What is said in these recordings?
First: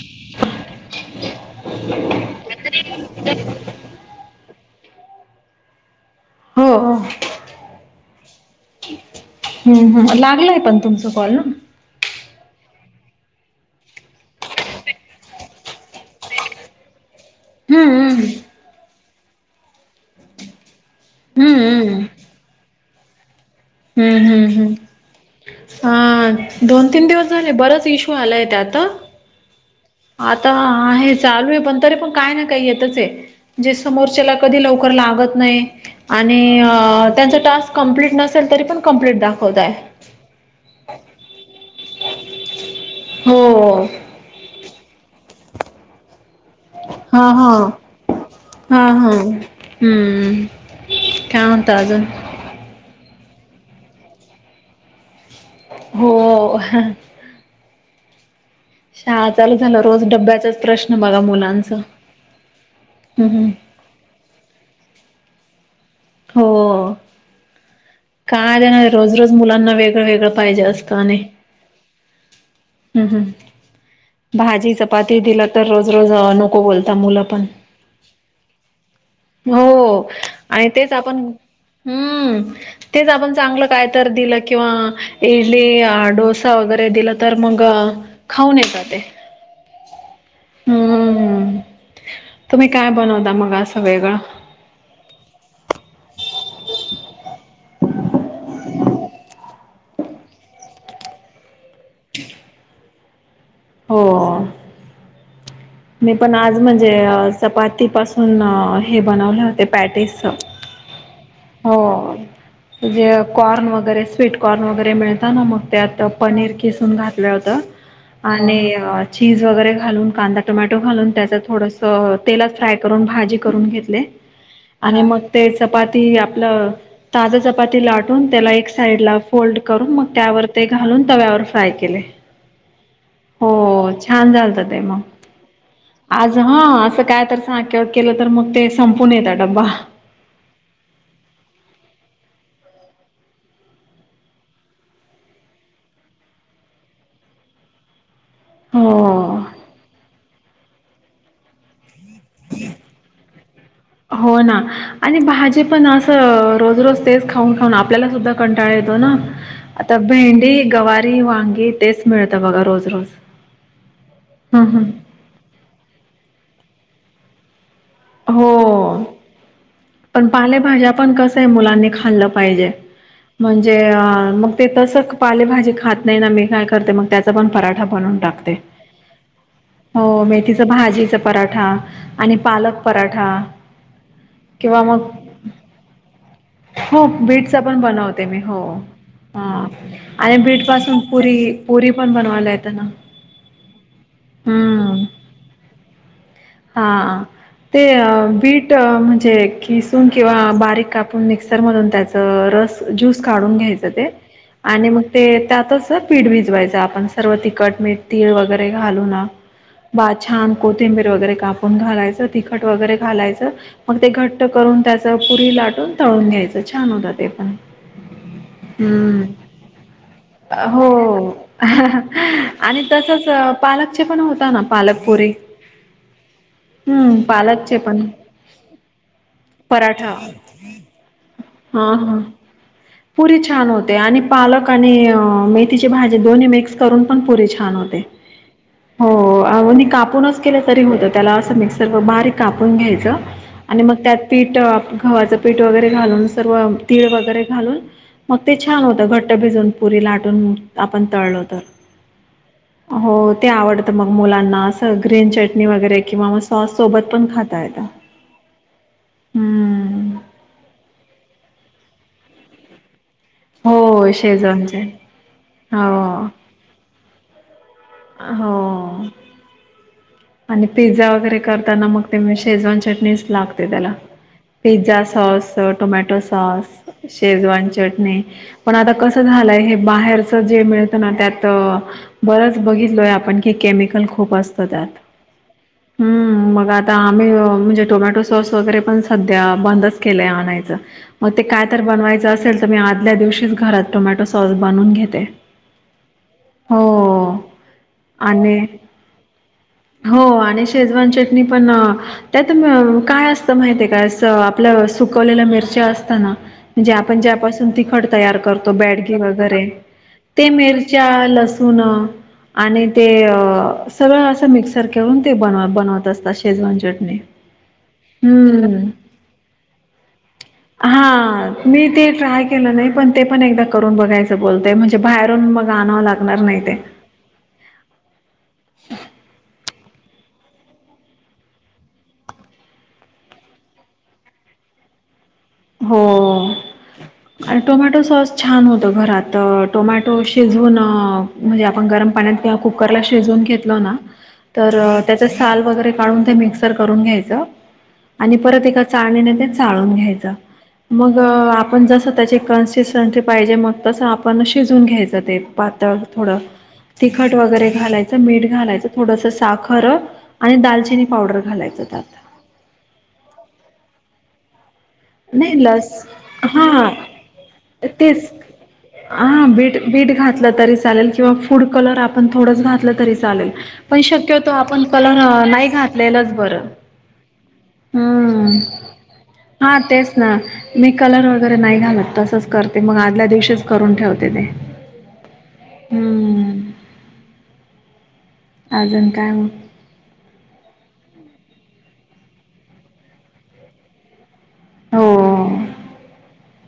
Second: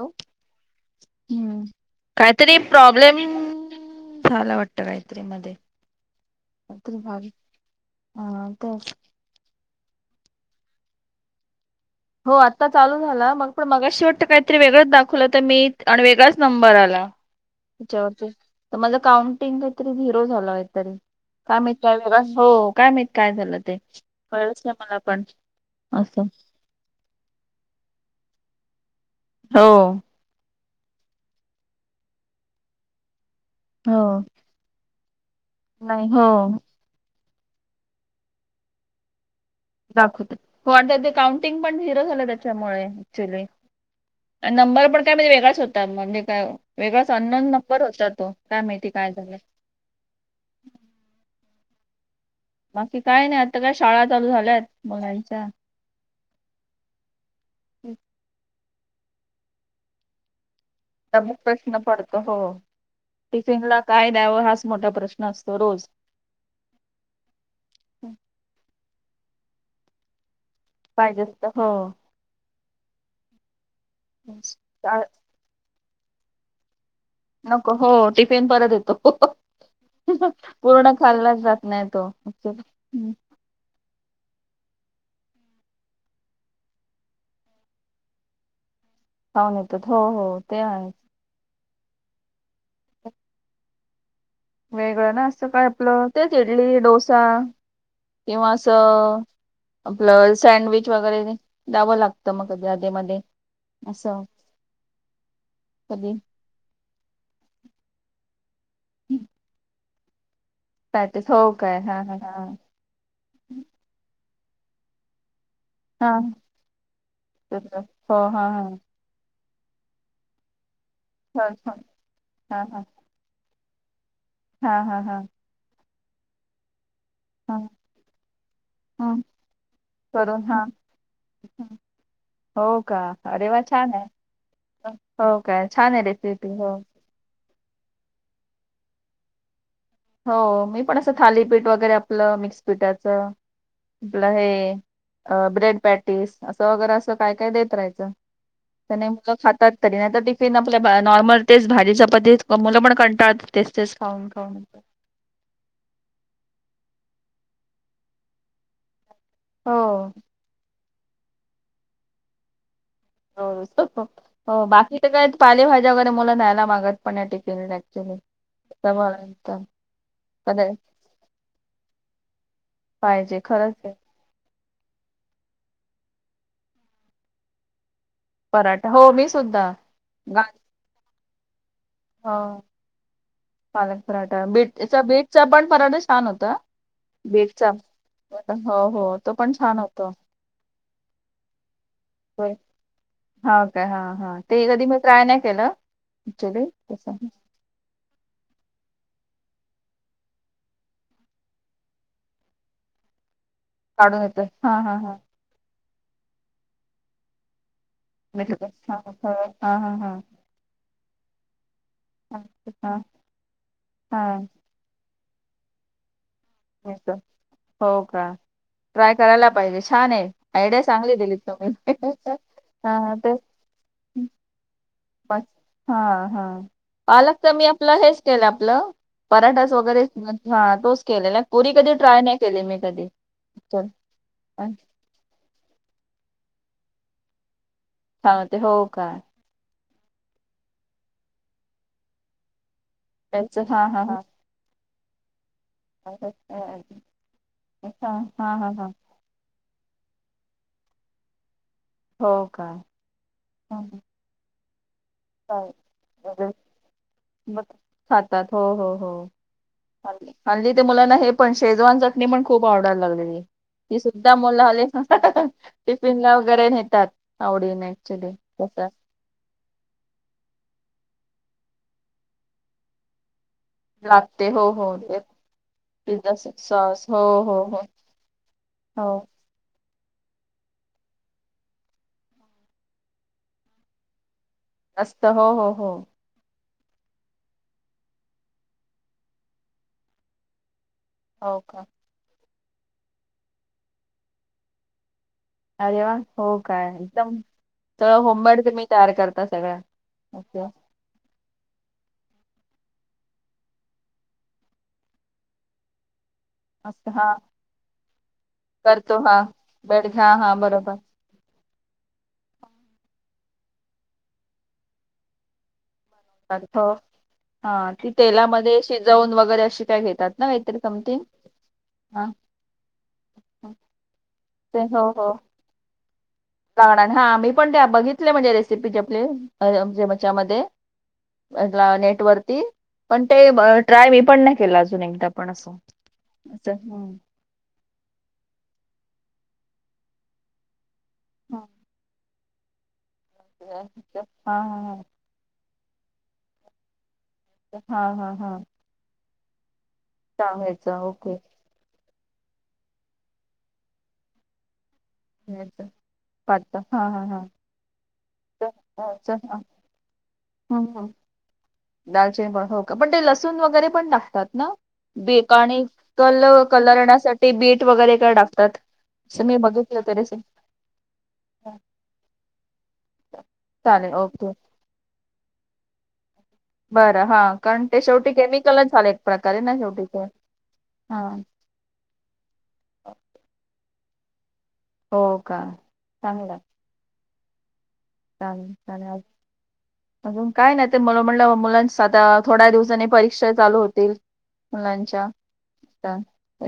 Hello हम्म काहीतरी problem झाला वाटत यत्री हो मध्येत हो भावी हा ते हम्म हम लागलाय पण तुमच कॉल ना हो आत्ता चालू झाला मग पण मगा शे वाटतं काहीतरी वेगळंच दाखवलं तर मी आणि वेगळाच नंबर आला हम्म हम्म त्याच्यावरती तर माझ काउंटिंग काहीत झरो झा हम्म का हो काय काय झा ते हम्म हम्म कळच हम्म नाही मला पण असं हा दोन तीन दिवस झाले बरच इशू आलाय त्या आता हो आ आहे चालू आहे पण तरी पण काय ना काय येतच आहे जे हो समोरच्याला कधी लवकर लागत नाही आणि त्यांचा टास्क कंप्लीट नसेल तरी पण कंप्ट द दाखवत ते काउं [inaudible] हो वेगच होता म्हणजे काय वेगळाच हा अन्न हा नंर होत हा हा हम्म का होता अजून बाकी काय नाही आता काय शाळा चालू झाल्यात मोलायच्या हो हम् शाळा चालू झालं रोज डब्याच प्रश्न पडत हो हम्म हम्म टिफिन ला काय द्यावं हाच मोठा प्रश्न नसतो रोज हो कायणार रोज रोज मुलांना वेगळं वेगळं पाहिजे असतं आणि पाहिजे तर हो हम्म हम् भाजी काय- चपाती दिला तर रोज रोज नको बोलत नको हो टिफिन परत येतो हो आणि पूर्ण तेच आपण खाल्लाच जात नाही तो हम्म तेच आपण चांगलं काय तर दिलं किंवा इडली डोसा वगैरे दिलं तर मग खाऊणे जाते ऊन येतात हो हो ते आहेच हम्म तुम्ही काय बनवता मगा सग वगळं वेगळं ना असं काय आपलं तेच इडली डोसा किंवा अस आपल सँडविच वगैरे द्यावं लागतं मग जाध मध्ये हो असं मी कधी पण आज म्हणजे चपाती पाासून हे बनवले होते पॅटीस पॅटीस हो काय हा हा हा म्हजे कॉर्न वगैरे स्वीट कॉर्न वगैरे मिळता ना मग त्यात हा पनीर किसून घातलं होत तसं. हो हा आणि हा चीज वगैरे घालून कांदा टोमॅटो घालून त्याच हा हा थोडस तेलात हा फ्राय करून भाजी करून घेतले हा हा आणि हा मग ते चपाती आपलं ताज हा चपाती लाटून त्याला एक साईड हा. ला फोल्ड करून मग त्यावर ते घालून तव्यावर हा. फ्राय केले हो का अरे हो वा आहे छान झालत ते मग हो काय छान आहे आज रेसिपी हा हो असं काय तर केलं तर मग ते संपून येत डब्बा हो मी पण असं थालीपीठ वगैरे आपलं मिक्स पीठाचं आपलं हे ब्रेड पॅटीस असं वगैरे अस काय काय देत राहायचं तर नाही मुलं हो. खातात तरी नाही तर फ आपल्या नॉर्मल तेच भाजी चपाती मुलं पण कंटाळतात तेच तेच खाऊन हो ना खाऊन आणि भाजी पण असं रोज ररोज तेच खाऊन खाऊन आपल्यालासुद्धा कंटाळा येतो ना हो आता भेंडी गवारी वांगी तेच मिळत बघा रोज रोज हो हं हं. बाकी तर काय पालेभाज्या वगैरे मुला न्यायला मागत पण टिक चलो हो अस पण पालेभाज्या पण कस आहे मुलांनी खाल्लं पाहिजे पाहिजे खरंच म्हणजे आहे अ मग ते तसं पालेभाजी खात नाही ना मी काय करते मग त्याचा पण पराठा बनवून पराठा हो मी सुद्धा हो गा मेथी भाजीचा पराठा हो आणि पालक पराठा किंवा त्याचा मग बेग चा पण पराठा छान होता हो बीटच बीटचा पण बनवते मी हो तो पण छान होतो आणि बीट पासून पुरी पुरी पण बनवायलाय ना हा का हा हा ते कधी मी हम्म ट्राय नाही केलं क्च्युली वीट म्हणजे कीसून किंवा बारीक कापून मिक्सर मधून त्याच रस ज्यूस काढून घ्यायच ते काढून येतं हा आणि हा मग हा ते त्यातच पीठ भीजवायच आपण सर्व तिखट मीठ तीळ हा वगैरे हा घालून हा हा छान कोथिंबीर वगैरे घालून ून घालायचं तिखट हा वगैरे घालायचं मग ते हा घट्ट करून त्याच पुरी लाटून तळून घ्यायचं छान होता मिसळ. ते पण हो का ट्राय हम्म करायला पाहिजे छान आहे आयडिया चांगली दिली हो तुम्ही आणि हा तसच ते पालक चे पण होता ना पालक हा हा हम्म पालक क मी पालकचे आपलं पण हेच केलं आपलं पराठाच वगैरे पराठा हा तोच केले नाही पुरी हा कधी हा ट्राय नाही केली मी कधी पुरी छान होते आणि पालक आणि मेथीची भाजी दोन्ही मिकस करून पण पुरी छान होते सांगते का हो हो कापून कापूनच केलं तरी होतं त्याला असं मिक्सर बारीक कापून घ्यायचं त्यांच आणि मग त्यात पीठ घवा्हाचं पीठ वगैरे घालून हा सर्व तीळ वगैरे घालून मग हा ते हा छान हा होतं घट्ट भिजून पुरी लाटून आपण तळलो तर हो का हा, हो ते आवडत हा. मग मुलांना ग्रीन चटणी वगैरे किंवा मग चालेल. सॉस सोबत पण खाता येत खातात हो हो हो हाल्ली ते मुला ना हे पण शेजवान चटणी पण खूप आवडायला लागलेली ती हो सुद्धा शेजवानचे मोलाले टिफिन हो. ला वगैरे नेतात आवडीन क्चली हो कस आणि पिझ्झा वगैरे करताना मग ते शेजवान चटणीच लागते त्याला लागते हो हो पिझ्झा ते सॉस टोमॅटो पिझ्झा सॉस हो हो शेजवान हो चटणी पण आता हो कस झालंय हे बाहेरच जे मिळत ना त्यात बरच बघितलोय आपण कि केमिकल खूप असत पदार्थ असत हो हो हो मग आता आम्ही म्हणजे टोमॅटो सॉस वगैरे पण सध्या बंदच केलंय आणायचं मग ते हो काय तर का बनवायचं असेल तर मी आदल्या दिवशीच घरात टोमॅटो सॉस बनवून घेते अरे वा हो काय एकदम सों आणि होमवर्क मी तयार करता सगळं हो ओके आणि शेजवान चटणी पण त्यात काय असतं माहि आहे काय अस आपलं सुकवलेल्या मिरच्या असत ना म्हणजे असं आपण हा ज्यापासून तिखट तयार करतो बॅडगे हा वगैरे बेड घ्या ते हा बरोबर मिरच्या लसण आणि ते सगळ अस मिक्सर करून ते बन बन असता शेजवान हो चटणी हा ती तेलामध्ये हम्म. शिजवून वगैरे अशी काय घेतात ना काहीतर कमती हां. मी ते हा ट्राय केलं नाही पण ते पण एकदा करून बघायचं बोलतय म्हणजे बाहेरून मग आणावं लागत काग हा मी पण त्या बघितले म्हणजे रेसिपीचे आपली जेमच्यामध्येध्ये नेट वरती पण ते ट्राय मी पण नाही केलं अजून एकदा पण असं हो असं हम्म आणि टोमॅटो सॉस छान होत घरात तर टोमॅटो शिजून म्हणजे आपण गरम पाण्यात किंवा कुकरला शिजवून घेत ना हा हा तर त्या साल वगैरे काढून ते मिक्सर करून घ्यायच. हा हा हा आणि हा परत एका चाळलेला ते चाळून घ्यायचं. सांगायचं मग ओके आपण जस त्याची कन्सिस्टनसी पाहिजे मग तस आपण शिजून घ्यायच. पातळ थोड पात हा हा तिखट हा वगैरे घाला. मीठ घालायचं थोडस अच्छा, हा. साखर आणि हम्म, दालचिनी हम्म. पावडर घालायचंत त्यात. लसून वगैरे पण टाकतात ना? बीट नाही आणि लस कल हा कलरण्यासाठी बीट वगैरे तेच काय टाकतात? असं हा मी बीट बघितलं बीट तरी घातलं तरी चालेल किंवा फूड कलर आपण थोडंच घातलं तरी पण चालेल शक्य होत ओके आपण कलर नाही घातले, बरं हा कारण ते शेवटी केमिकलच झाले एक प्रकारे, ना हा शेवटी तेच ते ना मी हा कलर वगैरे नाही घालत तसंच करते मग आदल्या दिवशीच करून ठेवते. ते हो का चांगलं. हम्म. चालेल अजून चालेल काय मग? अजून काय नाही ते म म्हणलं मुलां आता थोड्या दिवसानी परीक्षा चालू होतील. हो. मुलांच्या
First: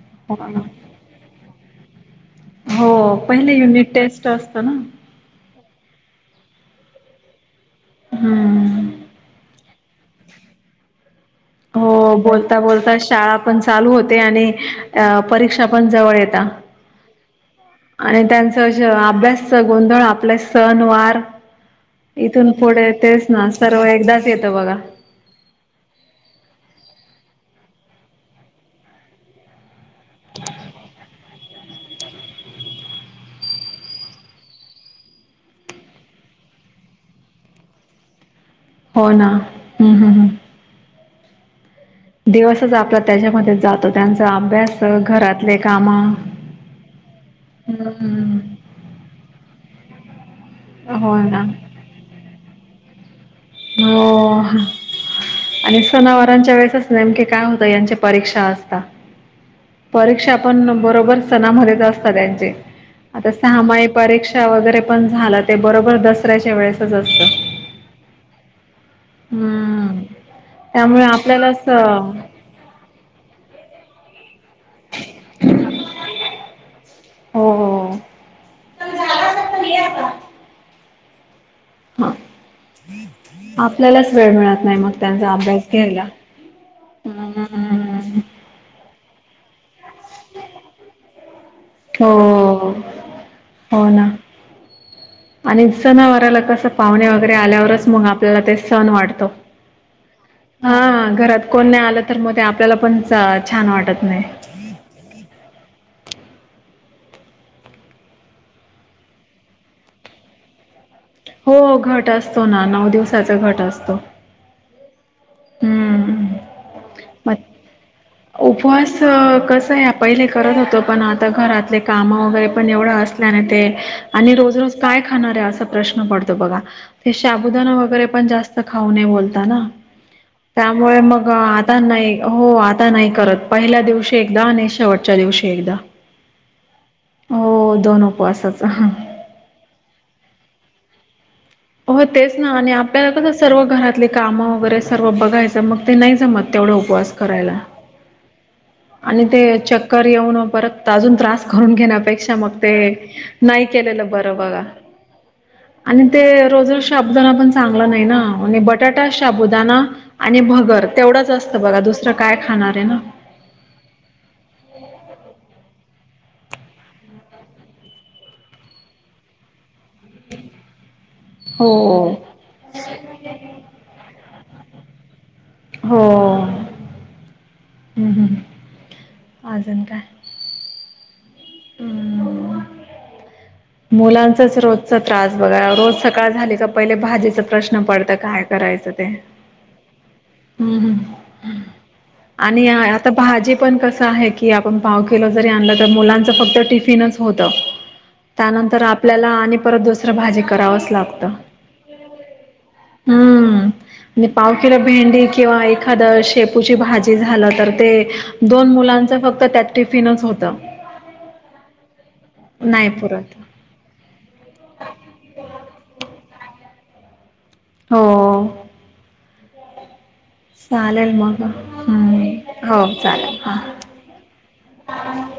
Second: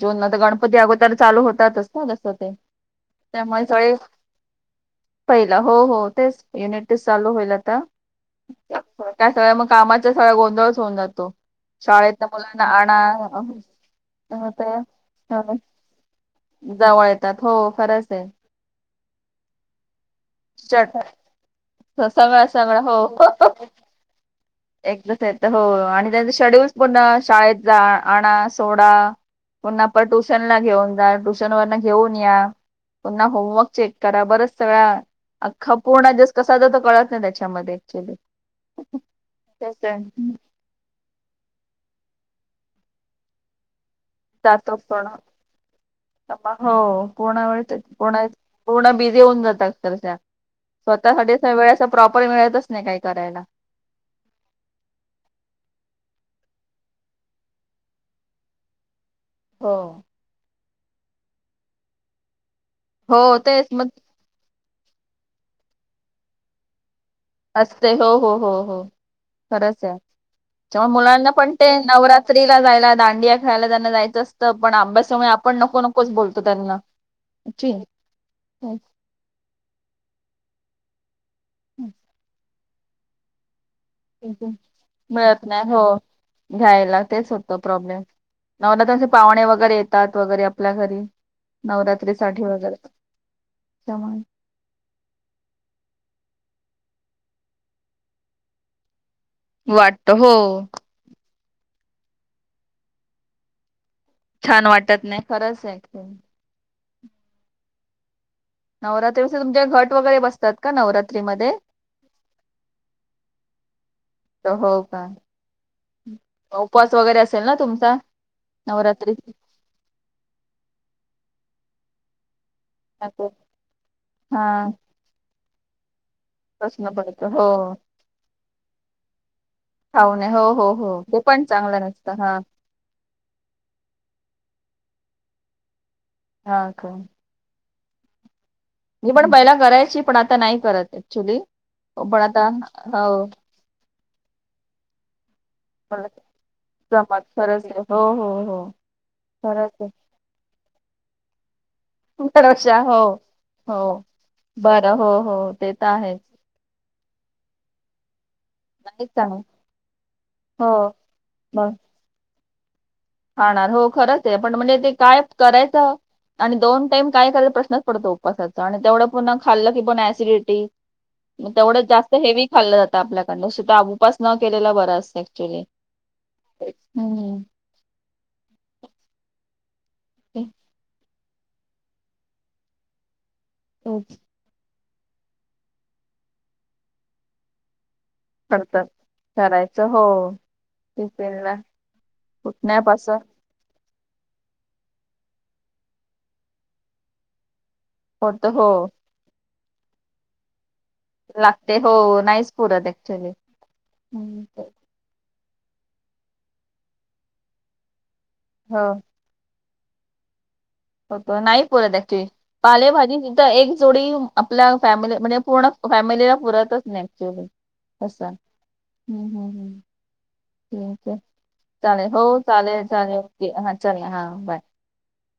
जुन मध्ये तर हो ना. गणपती अगोदर चालू होतातच, ते हो पहिले त्यामुळे युनिट सगळे टेस्ट असतं ना. पहिलं. हो हो तेच युनिट टेस्ट चालू होईल आता हम्म. काय सग मग, कामाचा सगळा गोंधळच होन जातो. हो शाळेत बोलता मुलांना बोलता आणा शाळा पण चालू होते आणि होत, अ, परीक्षा पण जवळ येता. जाव य आणि त्यांचं अभ्यासच गोंधळ आपल्या सण वार, सगळ इथून सगळ पुढे हो तेच ना सर्व एकदाच येतं बघा. एकदा हो आणि त्यांचे शेड्यूल पनण, शाळेत जा आण सोडा, पु्हा आपण ट्युशन ला घेऊन जा ट्युशन वरन घेऊन या. पुन्हा होमवर्क चेक करा बरच सगळ्या अख्ख पूर्ण दिवस कसा जातो, तर कळत नाही त्यांच्यामध्ये ऍक्च्युली. हो ना हम्म हम्म हम् दिवसच आपला त्याच्यामध्ये जातो. त्यांचा जातो अभ्यास पूर्ण घरातले काम, हो पूर्ण वेळ ते पूर्ण हम पूर्ण बिझी होऊन जात हो स्वतः ना. वेळ प्रॉपर मिळतच नाही काही करायला, हो आणि सनावरांच्या वेळेसच नेमके काय होतं यांच्या परीक्षा असता, हो परीक्षा पण बरोबर सणामध्येच असतात त्यांची, हो आता तेच सहामाई मग परीक्षा वगैरे पण झाला ते बरोबर दसऱ्याच्या वेळेसच असतं, असते हो हो हो हो खरंच आहे. हम्म तेव्हा त्यामुळे मुलांना पण आपल्यालाच ते नवरात्रीला जायला दांडिया खेळायला त्यांना जायचंत असं पण अभ्यासामुळे आपण नको नकोच बोलतो त्यांना, हो हच् हो. हम् त मिळत नाही हो घ्यायला. घ्यायला तेच होतं प्रॉब्लेम. हम्म नवरवरात्रांचे पाहुणे वगैरे येतात वगैरे आपल्या घरी, हो नवरात्रीसाठी हो. वगैरे हो ना त्यामुळे आणि सनावाराला कसं पाहुणे वगैरे आल्यावरच मग आपल्याला ते सण वाटतो. वाटत हो. हा घरात कोण नाही आलं तर मग ते आपल्याला पण छान वाटत. नाही. छान वाटत नाही खरंच आहे. नवरात्री तुमच्या घट वगैरे बसतात का नवरात हो हो घटं असतो ना नऊ दिवसाचा घटं असतो. हो हम्म उपवास वगैरे मग असेलं ना तुमचा. उपवास नवरात्री कसं आहे पहिले करत होतो पण आता घरातले काम वगैरे. पण एवढा असल्याने ते आणि रोज हा रोज काय खाणार आहे असा प्रश्न पडतो. बघा प्रश्न ते पडतो हो शबुदाना वगैरे पण जास्त खाऊ नये बोलता ना. खाऊ नये हो हो त्यामुळे हो ते मगं पण आता चांगलं नाही नसतं हा हो आता. नाही करत पहिल्या दिवशी एकदा आणि शेवटच्या दिवशी एकदा. हा का. हो दोन उपवास [unintelligible] मी पण पहिला करायची पण आता नाही करत ऍक्च्युली. हो पण तेच आता ना आणि आपल्याला हो कसं सर्व घरातले कामं वगैरे सर्व बघायचं. मगं ते पण नाही जमत तेवढा उपवास जमत करायला. खरंच आहे हो हो हो आणि ते खरंच आहे चक्कर येऊन परत अजून त्रास करून घेण्यापेक्षा मगं ते भरोशा हो नाही- नाही हो केलेल बरं बघा बरं हो हो ते तर आणि आहेच ते रोज रोज साबुदाणा- नाही बटाटा चांगलं शबुदाणा आणि हो भगर तेवढंच असतं मग बघा दुसर कायं. खाणार आहे ना. खाणार हो खरंच आहे पण म्हणजे ते काय करायचं. आणि दोन टाइम काय कराय प्रश्नच पडतो उपवासाचा आणि तेवढं पुन्हा खाल्लं. पण ॲसिडीटी मगं हो तेवढंच जास्त हेवी खाल्ल जातं आपल्याकडून [inaudible] न केलेला बरा असतं ॲच्युली. हो. हम्म हम्म अजून कायं. [inaudible] तेच मुलांचाच रोज- त्रास बघायं रोज सकाळ झाली का पहिले भाजीचा प्रश्न पडतात. पडतात करायचं हो हम्म हम्म टिफीनला. आणि आता भाजी पणं कस अंआहे की आपण पाव केलो. जरी आणलं तरं मुलांच फक्त टिपीनचं होत. होत हो त्यानंतर आपल्याला आणि- परत दुसरं भाजी करावं. राव लागतं. लागते हो नाहीच पुरत ऍक्च्युली हम्म आणि पाव किलो भेंडी- किंवा एखाद शेपूची भाजी झालं तर ते दोन हो मुलांच फक्त त्यात- टिफिनच होता. होतो नाही पूरत ॲच्युली पाले भाजी- पुरत एक जोडी आपल्या फॅमिली म्हणजे पूर्ण फॅमिलीला पुरतचं नाही ॲक्च्युली. असं हो हम्म हम्म. हम्म ठीक चालेल आहे मग चालेलं हम्म हो चालेलं चालेलं चालेल ओके हां हा चालेल हा बाय. रिकामा ऑडिओ